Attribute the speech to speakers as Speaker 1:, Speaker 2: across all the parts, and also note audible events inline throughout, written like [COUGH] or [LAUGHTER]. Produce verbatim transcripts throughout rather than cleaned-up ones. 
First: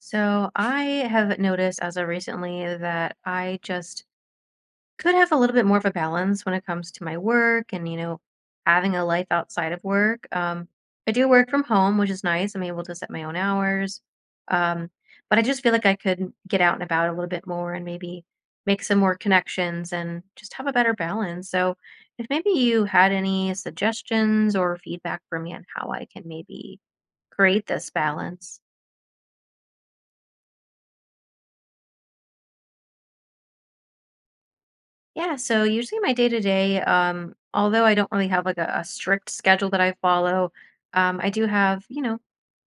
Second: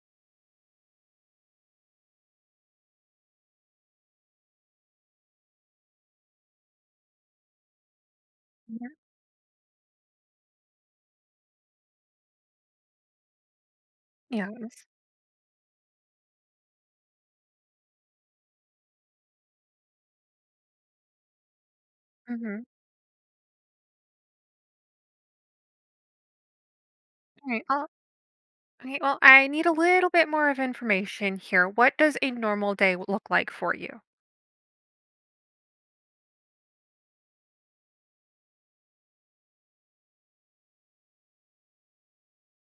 Speaker 1: So I have noticed as of recently that I just could have a little bit more of a balance when it comes to my work and, you know,
Speaker 2: Yeah.
Speaker 1: having a life outside of work. Um, I do work from home, which is nice. I'm able to set my own hours.
Speaker 2: Yes.
Speaker 1: Um, but I just feel like I could get out and about a little bit more and maybe make some more connections and just have a better balance. So if maybe
Speaker 2: Mhm.
Speaker 1: you had any suggestions or feedback for me on how I can maybe
Speaker 2: Alright,
Speaker 1: create
Speaker 2: well
Speaker 1: this balance.
Speaker 2: okay, well, I need a little bit more of information here. What does a normal day w look like for you?
Speaker 1: Yeah, so usually my day to day, um, although I don't really have like a, a strict schedule that I follow, um, I do have, you know,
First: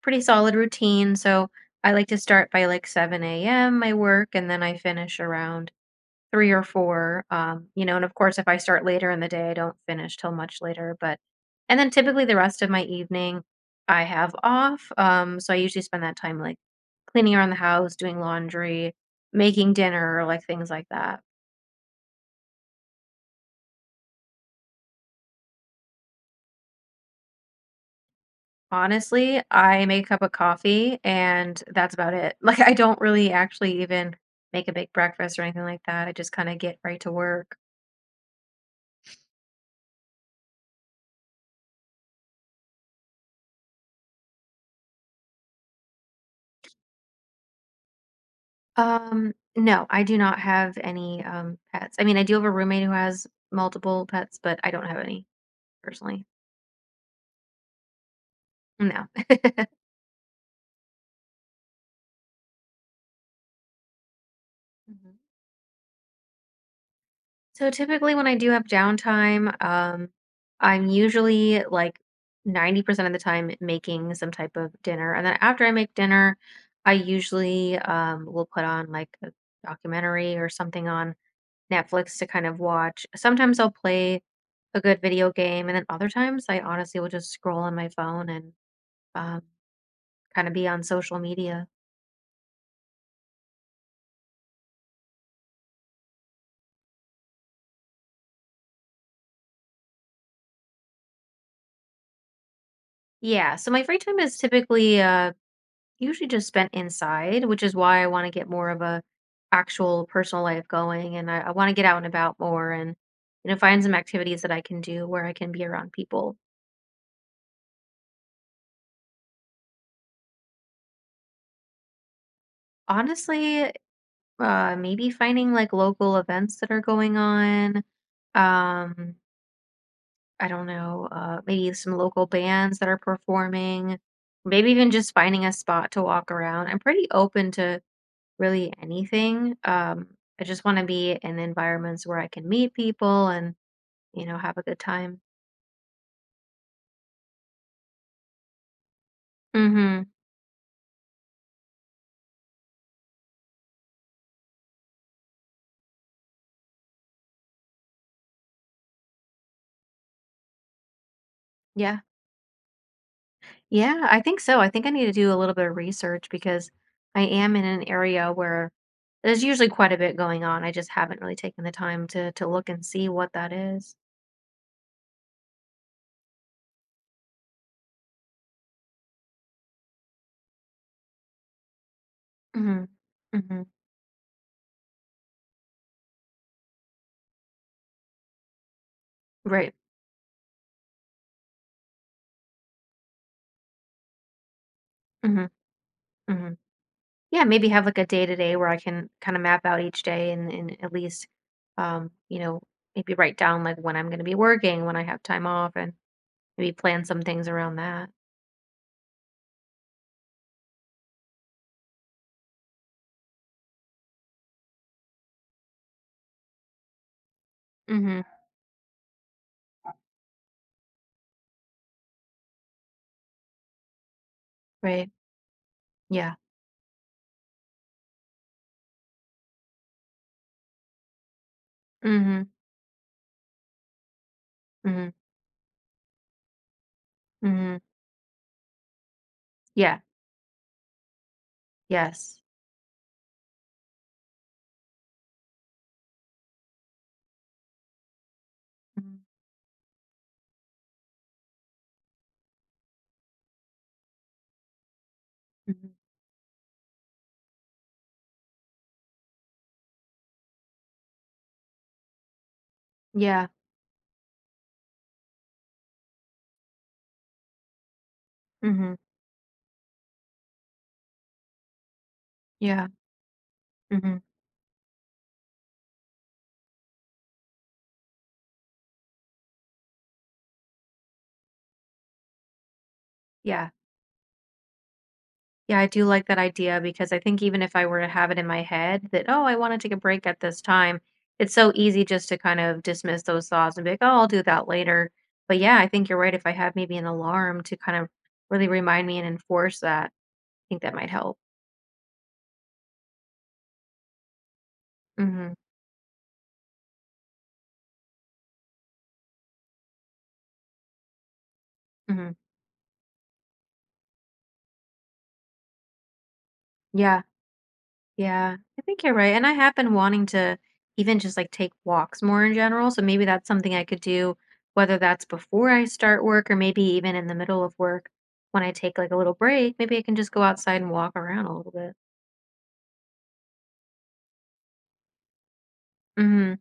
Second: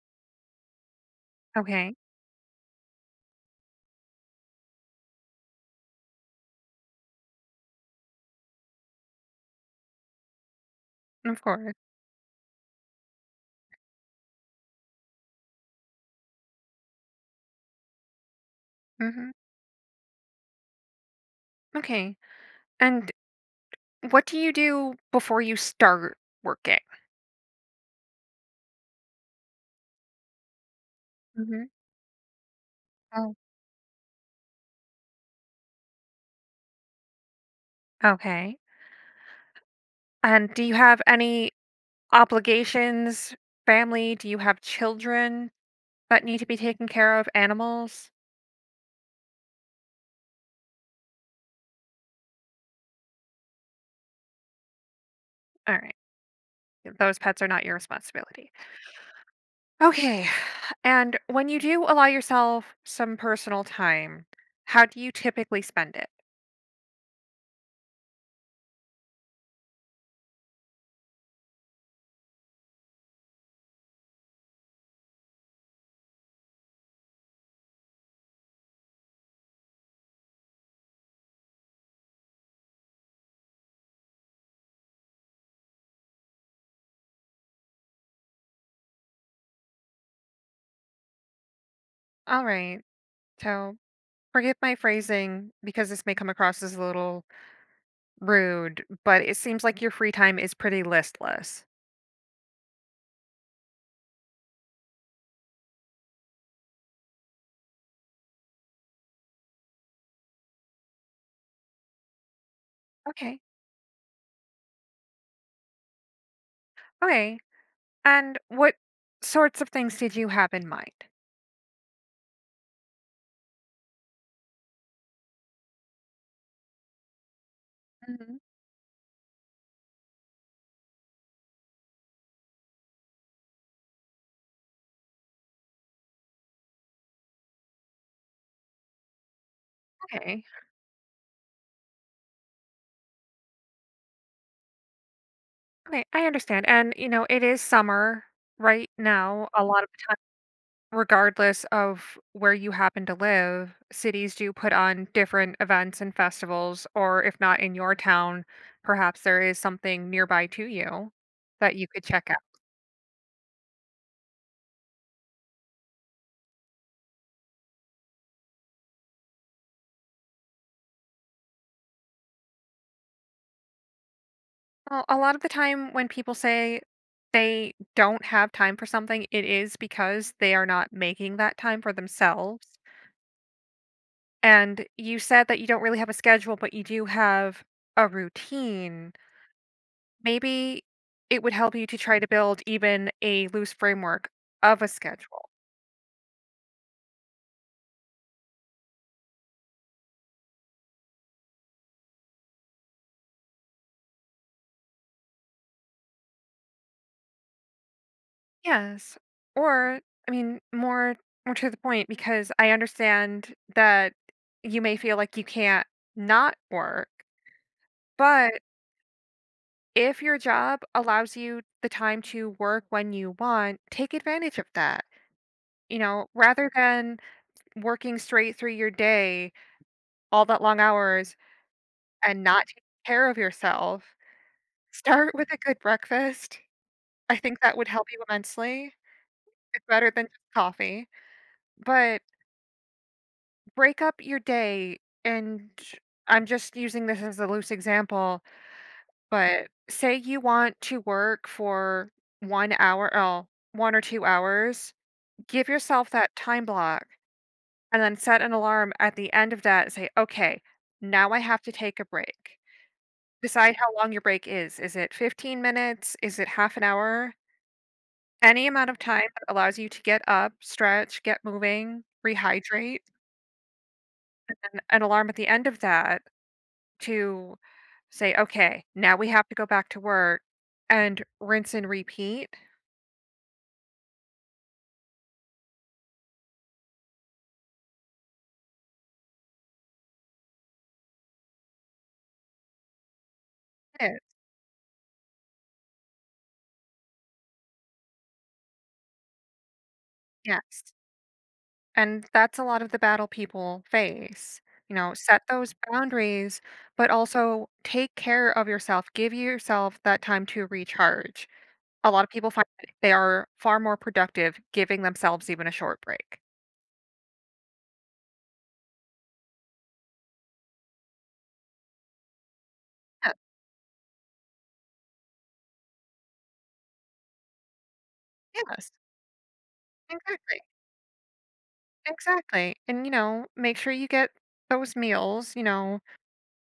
Speaker 1: pretty solid routine. So I
Speaker 2: Okay.
Speaker 1: like to start by like seven a m my work and then I finish around three or four. Um, you know, and of course, if I start later in the day, I don't finish till much later. But,
Speaker 2: Of course.
Speaker 1: and then typically the rest of my evening I have off. Um, so I usually spend that time like cleaning around the house, doing laundry,
Speaker 2: Mhm.
Speaker 1: making dinner, like things like that.
Speaker 2: Okay. And what do you do before you start working?
Speaker 1: Honestly, I make a cup of coffee and
Speaker 2: Mhm.
Speaker 1: that's about it. [LAUGHS] Like, I don't really
Speaker 2: Oh,
Speaker 1: actually even make a big breakfast or anything like that. I just kind of get right to work.
Speaker 2: okay. And do you have any obligations, family? Do you have children that need to be taken care of? Animals?
Speaker 1: Um, no, I do not have any um pets. I mean, I do have a roommate who has multiple pets, but I don't have any
Speaker 2: Alright.
Speaker 1: personally.
Speaker 2: Those pets are not your responsibility.
Speaker 1: No. [LAUGHS]
Speaker 2: Okay. And when you do allow yourself some personal time, how do
Speaker 1: Mhm.
Speaker 2: you typically spend it?
Speaker 1: So typically when I do have downtime, um, I'm usually like ninety percent of the time making some type of dinner. And then after I make dinner, I usually um, will put on like a documentary or something on Netflix to kind of watch. Sometimes I'll play a good video game, and then other times I honestly will just scroll on my phone and um, kind of be on social media.
Speaker 2: All right. So forgive my phrasing because this may come across as a little rude, but it seems like your free time is pretty listless.
Speaker 1: Yeah, so my free time is typically uh, Usually just spent inside, which is why I wanna get more of a actual personal life going, and I I wanna get out and about more and,
Speaker 2: Okay.
Speaker 1: you know, find some activities that I can do where I can be around people.
Speaker 2: Okay. And what sorts of things did you have in mind?
Speaker 1: Honestly, uh, maybe finding, like, local events that are going on,
Speaker 2: Mhm.
Speaker 1: um, I don't know, uh, maybe some local bands that are performing, maybe even just finding a spot to walk around. I'm pretty open to really anything, um,
Speaker 2: Okay.
Speaker 1: I just wanna be in environments where I can meet people and you know, have a good time.
Speaker 2: Okay. I understand. And, you know, it is summer right now. A lot of
Speaker 1: hmm
Speaker 2: Regardless of where you happen to live, cities do put on different events and festivals, or if not in your town, perhaps there is something nearby to you that you
Speaker 1: Yeah.
Speaker 2: could check out.
Speaker 1: Yeah, I think so. I think I need to do a little bit of research because I am in an area where there's usually quite a bit going on. I just haven't really taken the time to to look and see what that is.
Speaker 2: Well, a lot of the time when people say they don't have time for something, it is because they are not making that time for themselves.
Speaker 1: Mm-hmm. Mm-hmm.
Speaker 2: And you said that you don't really have a schedule, but you do have a routine.
Speaker 1: Right.
Speaker 2: Maybe it would help you to try to build even a loose framework of a schedule.
Speaker 1: Mm-hmm. Mm-hmm. Yeah, maybe have like a day to day where I can kind of map out each day and, and at least, um, you know, maybe write down like when I'm going to be working, when I have time off, and maybe plan some things around that.
Speaker 2: Yes. Or I mean more more to the point, because I understand that you may feel like you can't not work,
Speaker 1: Mm-hmm.
Speaker 2: but if your job allows you the time to work when you want, take advantage of that.
Speaker 1: Right.
Speaker 2: You know,
Speaker 1: Yeah.
Speaker 2: rather than working straight through your day, all that long hours
Speaker 1: Mm-hmm.
Speaker 2: and not taking care of yourself,
Speaker 1: Mm-hmm.
Speaker 2: start with a good breakfast. I think
Speaker 1: Mm-hmm.
Speaker 2: that would help you immensely. It's
Speaker 1: Yeah.
Speaker 2: better than just coffee. But
Speaker 1: Yes.
Speaker 2: break up your day, and I'm just using this as a loose example,
Speaker 1: Mhm,
Speaker 2: but say you want to work for one hour oh, one or two hours, give
Speaker 1: mhm.
Speaker 2: yourself that time block, and then set an alarm at the end of that and say, "Okay, now I have to take a break."
Speaker 1: Yeah.
Speaker 2: Decide how long your break is. Is it fifteen minutes? Is it half an hour? Any amount
Speaker 1: Mhm.
Speaker 2: of time that allows you to get up, stretch, get moving,
Speaker 1: Yeah.
Speaker 2: rehydrate,
Speaker 1: Mhm.
Speaker 2: and an alarm at the end of that to say, "Okay, now we have to go back to work," and rinse and repeat
Speaker 1: Yeah. Yeah, I do like that idea because I think even if I were to have it in my head that, "Oh, I wanna take a break at this time," it's so easy just to kind of dismiss those thoughts and be like, "Oh,
Speaker 2: it.
Speaker 1: I'll do that later." But yeah, I think you're right. If I have maybe an alarm to kind of really remind me and enforce that, I think
Speaker 2: Yes.
Speaker 1: that might help.
Speaker 2: And that's a lot of the battle people face. You know, set
Speaker 1: Mhm,
Speaker 2: those boundaries, but also take care of yourself. Give yourself that time to recharge. A lot of
Speaker 1: mhm.
Speaker 2: people find that they are far more productive giving themselves even a short break.
Speaker 1: Yeah. Yeah, I think you're right. And I have been wanting to even just like take walks more in general. So maybe
Speaker 2: Yeah,
Speaker 1: that's something I could do, whether that's before I start work or maybe even in the middle of work when I
Speaker 2: yes,
Speaker 1: take like a little break. Maybe I can just go
Speaker 2: exactly.
Speaker 1: outside and walk around a little bit.
Speaker 2: Exactly. And, you know, make sure you get those meals, you know,
Speaker 1: hmm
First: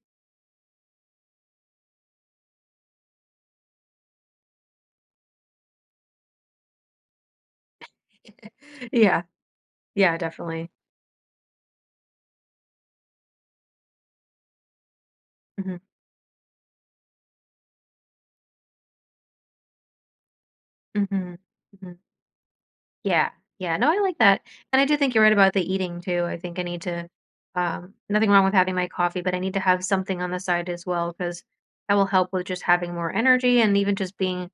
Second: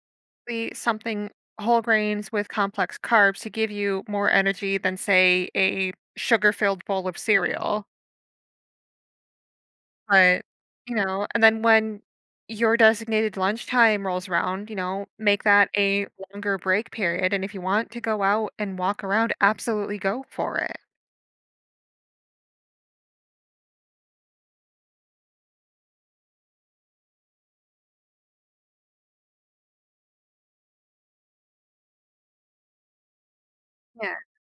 Speaker 2: the something whole grains with complex carbs to give you more energy than, say, a sugar filled bowl of cereal.
Speaker 1: [LAUGHS] Yeah, yeah,
Speaker 2: But,
Speaker 1: definitely.
Speaker 2: you know, and then when your designated lunchtime rolls around, you know, make that
Speaker 1: hmm
Speaker 2: a longer break period. And if you want to go out and walk around, absolutely go for it.
Speaker 1: hmm hmm Yeah, yeah, no, I like that, and I do think you're right about the eating too, I think I need to um, nothing wrong with having my coffee, but I need to have something on the side as well because that will help with just having more energy and even
Speaker 2: Yeah,
Speaker 1: just being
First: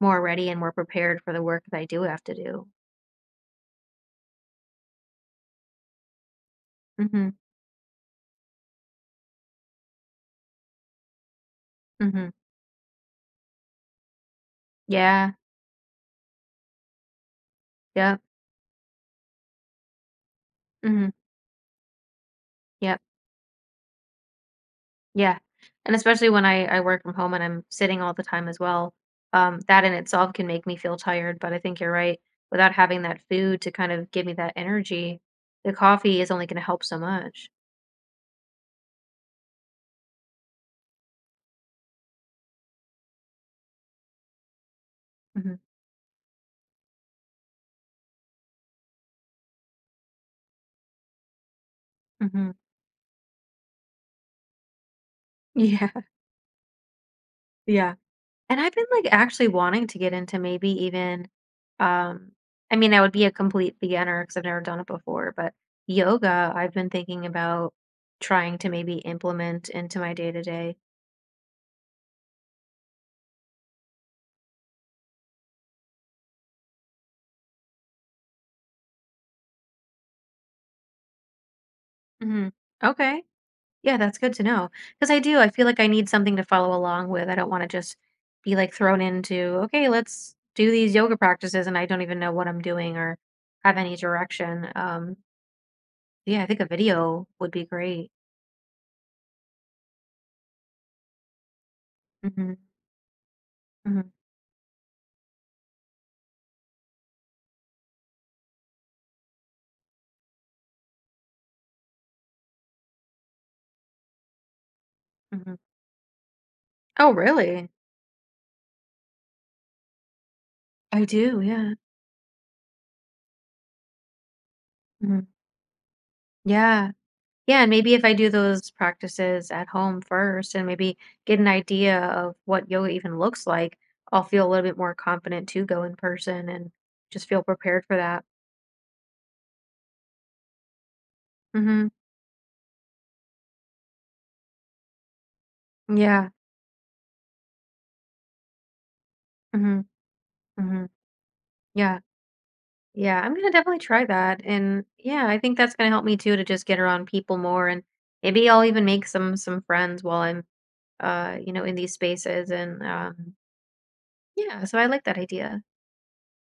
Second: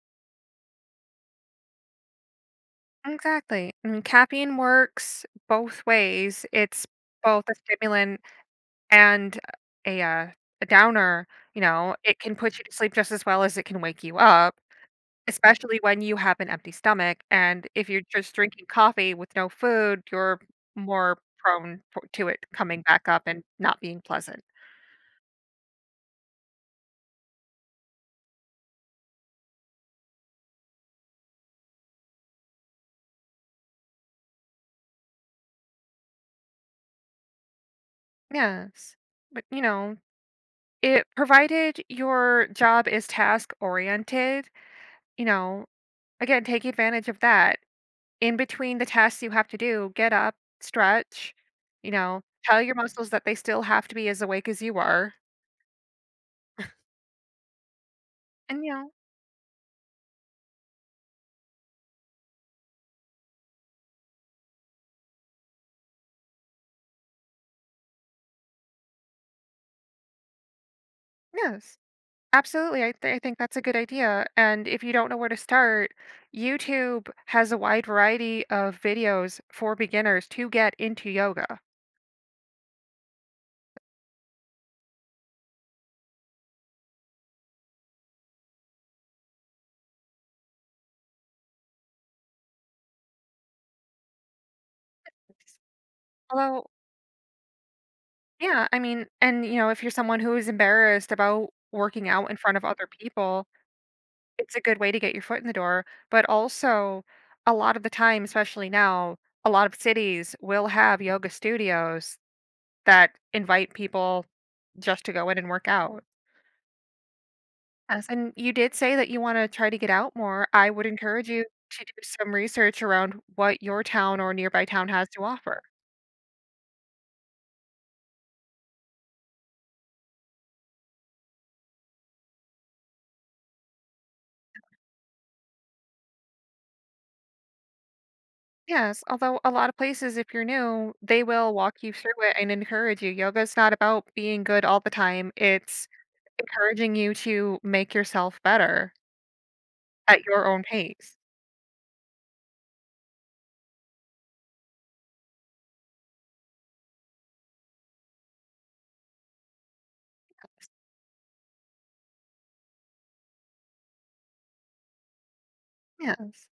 Speaker 1: more ready and more prepared for the work that I do have to do.
Speaker 2: exactly. And caffeine works both ways. It's
Speaker 1: Mhm,
Speaker 2: both a stimulant and a, uh, a downer. You know, it
Speaker 1: mhm.
Speaker 2: can put you to sleep just as well as it can wake you up,
Speaker 1: Yeah,
Speaker 2: especially when you have an empty stomach. And if you're
Speaker 1: yep,
Speaker 2: just drinking coffee with no food, you're
Speaker 1: mhm,
Speaker 2: more prone for, to it coming
Speaker 1: yep.
Speaker 2: back up and not being pleasant.
Speaker 1: Yeah, and especially when I I work from home and I'm sitting all the time as well, um, that in itself can make me feel tired, but I think you're right. Without having that food to kind of give me that energy, the coffee is only gonna help so much.
Speaker 2: Yes. But, you know, it provided your job is task oriented, you
Speaker 1: Mhm,
Speaker 2: know, again, take advantage of that. In between the tasks you have to do, get up, stretch, you know,
Speaker 1: mhm.
Speaker 2: tell your muscles that they still have to be as awake as you are.
Speaker 1: [LAUGHS] Yeah, yeah. And
Speaker 2: And,
Speaker 1: I've
Speaker 2: you
Speaker 1: been,
Speaker 2: know,
Speaker 1: like, actually wanting to get into maybe even, um I mean, I would be a complete beginner because 'cause I've never done it before, but yoga, I've been thinking about trying to maybe implement into my day-to-day.
Speaker 2: yes, absolutely, I th I think that's a good idea, and if you don't know where to start, YouTube has a wide variety of videos for beginners to get into yoga.
Speaker 1: Mhm. Okay. Yeah, that's good to know. Because I do, I feel like I need something to follow along with, I don't wanna just be, like, thrown into, "Okay, let's do these yoga practices," and I don't even know what I'm doing or have any direction, um, yeah, I think a
Speaker 2: Although
Speaker 1: video would be great.
Speaker 2: Yeah, I mean, and, you know, if you're someone who is embarrassed about working out in front
Speaker 1: Mhm,
Speaker 2: of other people,
Speaker 1: mhm,
Speaker 2: it's a good way to get your foot in the door, but also a lot of the time, especially now, a lot of cities will have yoga studios that invite people just to go in and
Speaker 1: mhm.
Speaker 2: work out.
Speaker 1: Oh, really?
Speaker 2: Yes, and you did say that you want to try to get out more. I would
Speaker 1: I
Speaker 2: encourage
Speaker 1: do,
Speaker 2: you
Speaker 1: yeah,
Speaker 2: to do some research around what your town or nearby town has
Speaker 1: mhm,
Speaker 2: to offer.
Speaker 1: yeah. Yeah, and maybe if I do those practices at home first and maybe get an idea of what yoga even looks like, I'll feel a little bit more confident to go in person and just feel prepared for that.
Speaker 2: Yes, although a lot of places, if you're new, they will walk
Speaker 1: Mhm.
Speaker 2: you through it and encourage you. Yoga's not about being good all the time, it's
Speaker 1: Yeah.
Speaker 2: encouraging you to make yourself better.
Speaker 1: Mhm.
Speaker 2: At your own
Speaker 1: Mhm.
Speaker 2: pace.
Speaker 1: Yeah. Yeah. I'm gonna definitely try that. And yeah, I think that's gonna help me too to just get around people more and maybe I'll even make some some friends while I'm uh, you know, in these spaces and um yeah, so I like that idea.
Speaker 2: Yes.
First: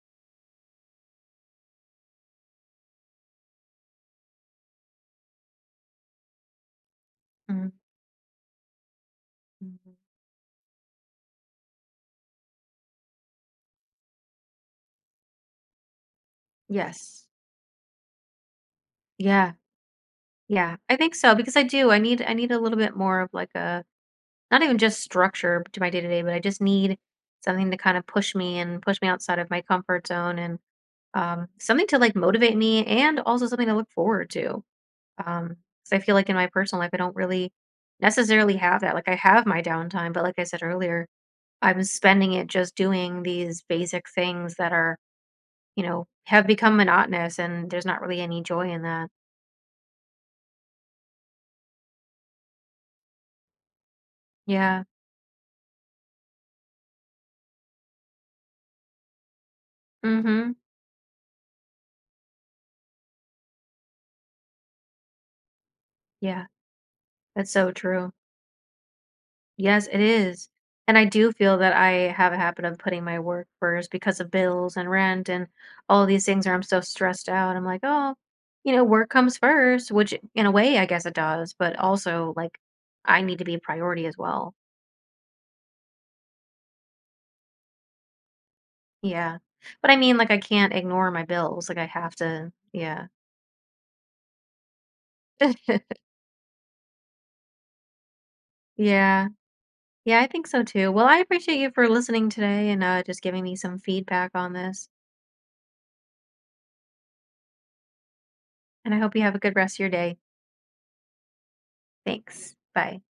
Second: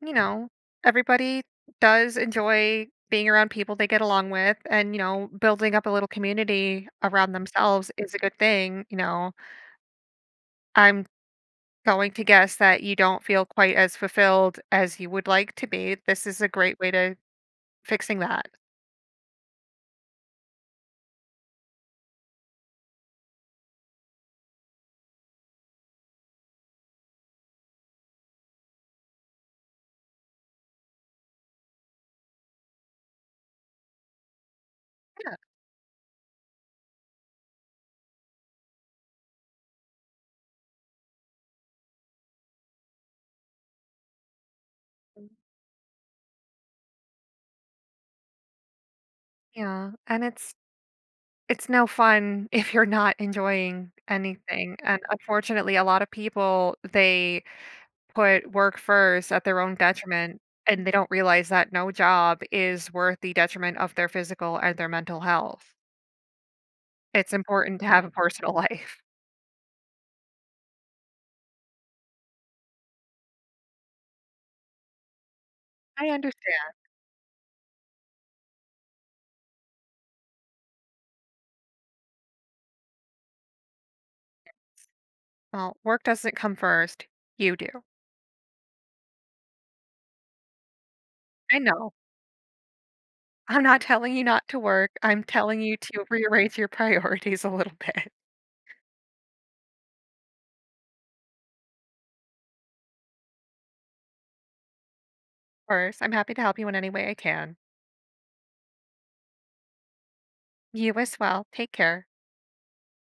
Speaker 2: You know, everybody does enjoy being around people they get along with, and, you know building up a little community around
Speaker 1: Mhm.
Speaker 2: themselves is a good thing you know
Speaker 1: Mhm.
Speaker 2: I'm going to guess that you don't feel quite as fulfilled as you would like to be. This is a great way to
Speaker 1: Yes.
Speaker 2: fixing that.
Speaker 1: Yeah. Yeah. I think so because I do. I need I need a little bit more of like a not even just structure to my day-to-day, but I just need something to kind of push me and push me outside of my comfort zone and um, something to like motivate me and also something to look forward to. Um, so I feel like in my personal life, I don't really necessarily have that. Like I have my downtime, but like I said earlier, I'm spending it just doing these basic things that are, you know, have become monotonous and there's not really any joy in that.
Speaker 2: Yeah, and it's it's no fun [LAUGHS] if you're not enjoying anything,
Speaker 1: Yeah.
Speaker 2: and unfortunately a lot of people, they put work first at their own detriment,
Speaker 1: Mm-hmm.
Speaker 2: and they don't realize that no job is worth the detriment of their physical and their mental health.
Speaker 1: Yeah.
Speaker 2: It's
Speaker 1: That's so
Speaker 2: important to have
Speaker 1: true.
Speaker 2: a personal [LAUGHS] life.
Speaker 1: Yes, it is. And I do feel that I have a habit of putting my work first because of bills and rent and all
Speaker 2: I
Speaker 1: these things where I'm
Speaker 2: understand.
Speaker 1: so stressed out. I'm like, oh, you know, work comes first, which in a way, I guess it does, but also like I need to be a priority as well.
Speaker 2: Well, work doesn't come first. You do.
Speaker 1: Yeah. But I mean, like, I can't ignore my
Speaker 2: I
Speaker 1: bills. Like, I
Speaker 2: know.
Speaker 1: have to, yeah.
Speaker 2: I'm not telling you not to work. I'm telling you
Speaker 1: [LAUGHS]
Speaker 2: to rearrange your [LAUGHS] priorities a little bit.
Speaker 1: Yeah. Yeah, I think so too. Well, I appreciate you for listening today and uh, just giving me some feedback on this.
Speaker 2: Of course, i I'm happy to help you in any way I can.
Speaker 1: And I hope you have a good rest of your day.
Speaker 2: You as well. Take care.
Speaker 1: Thanks. Bye.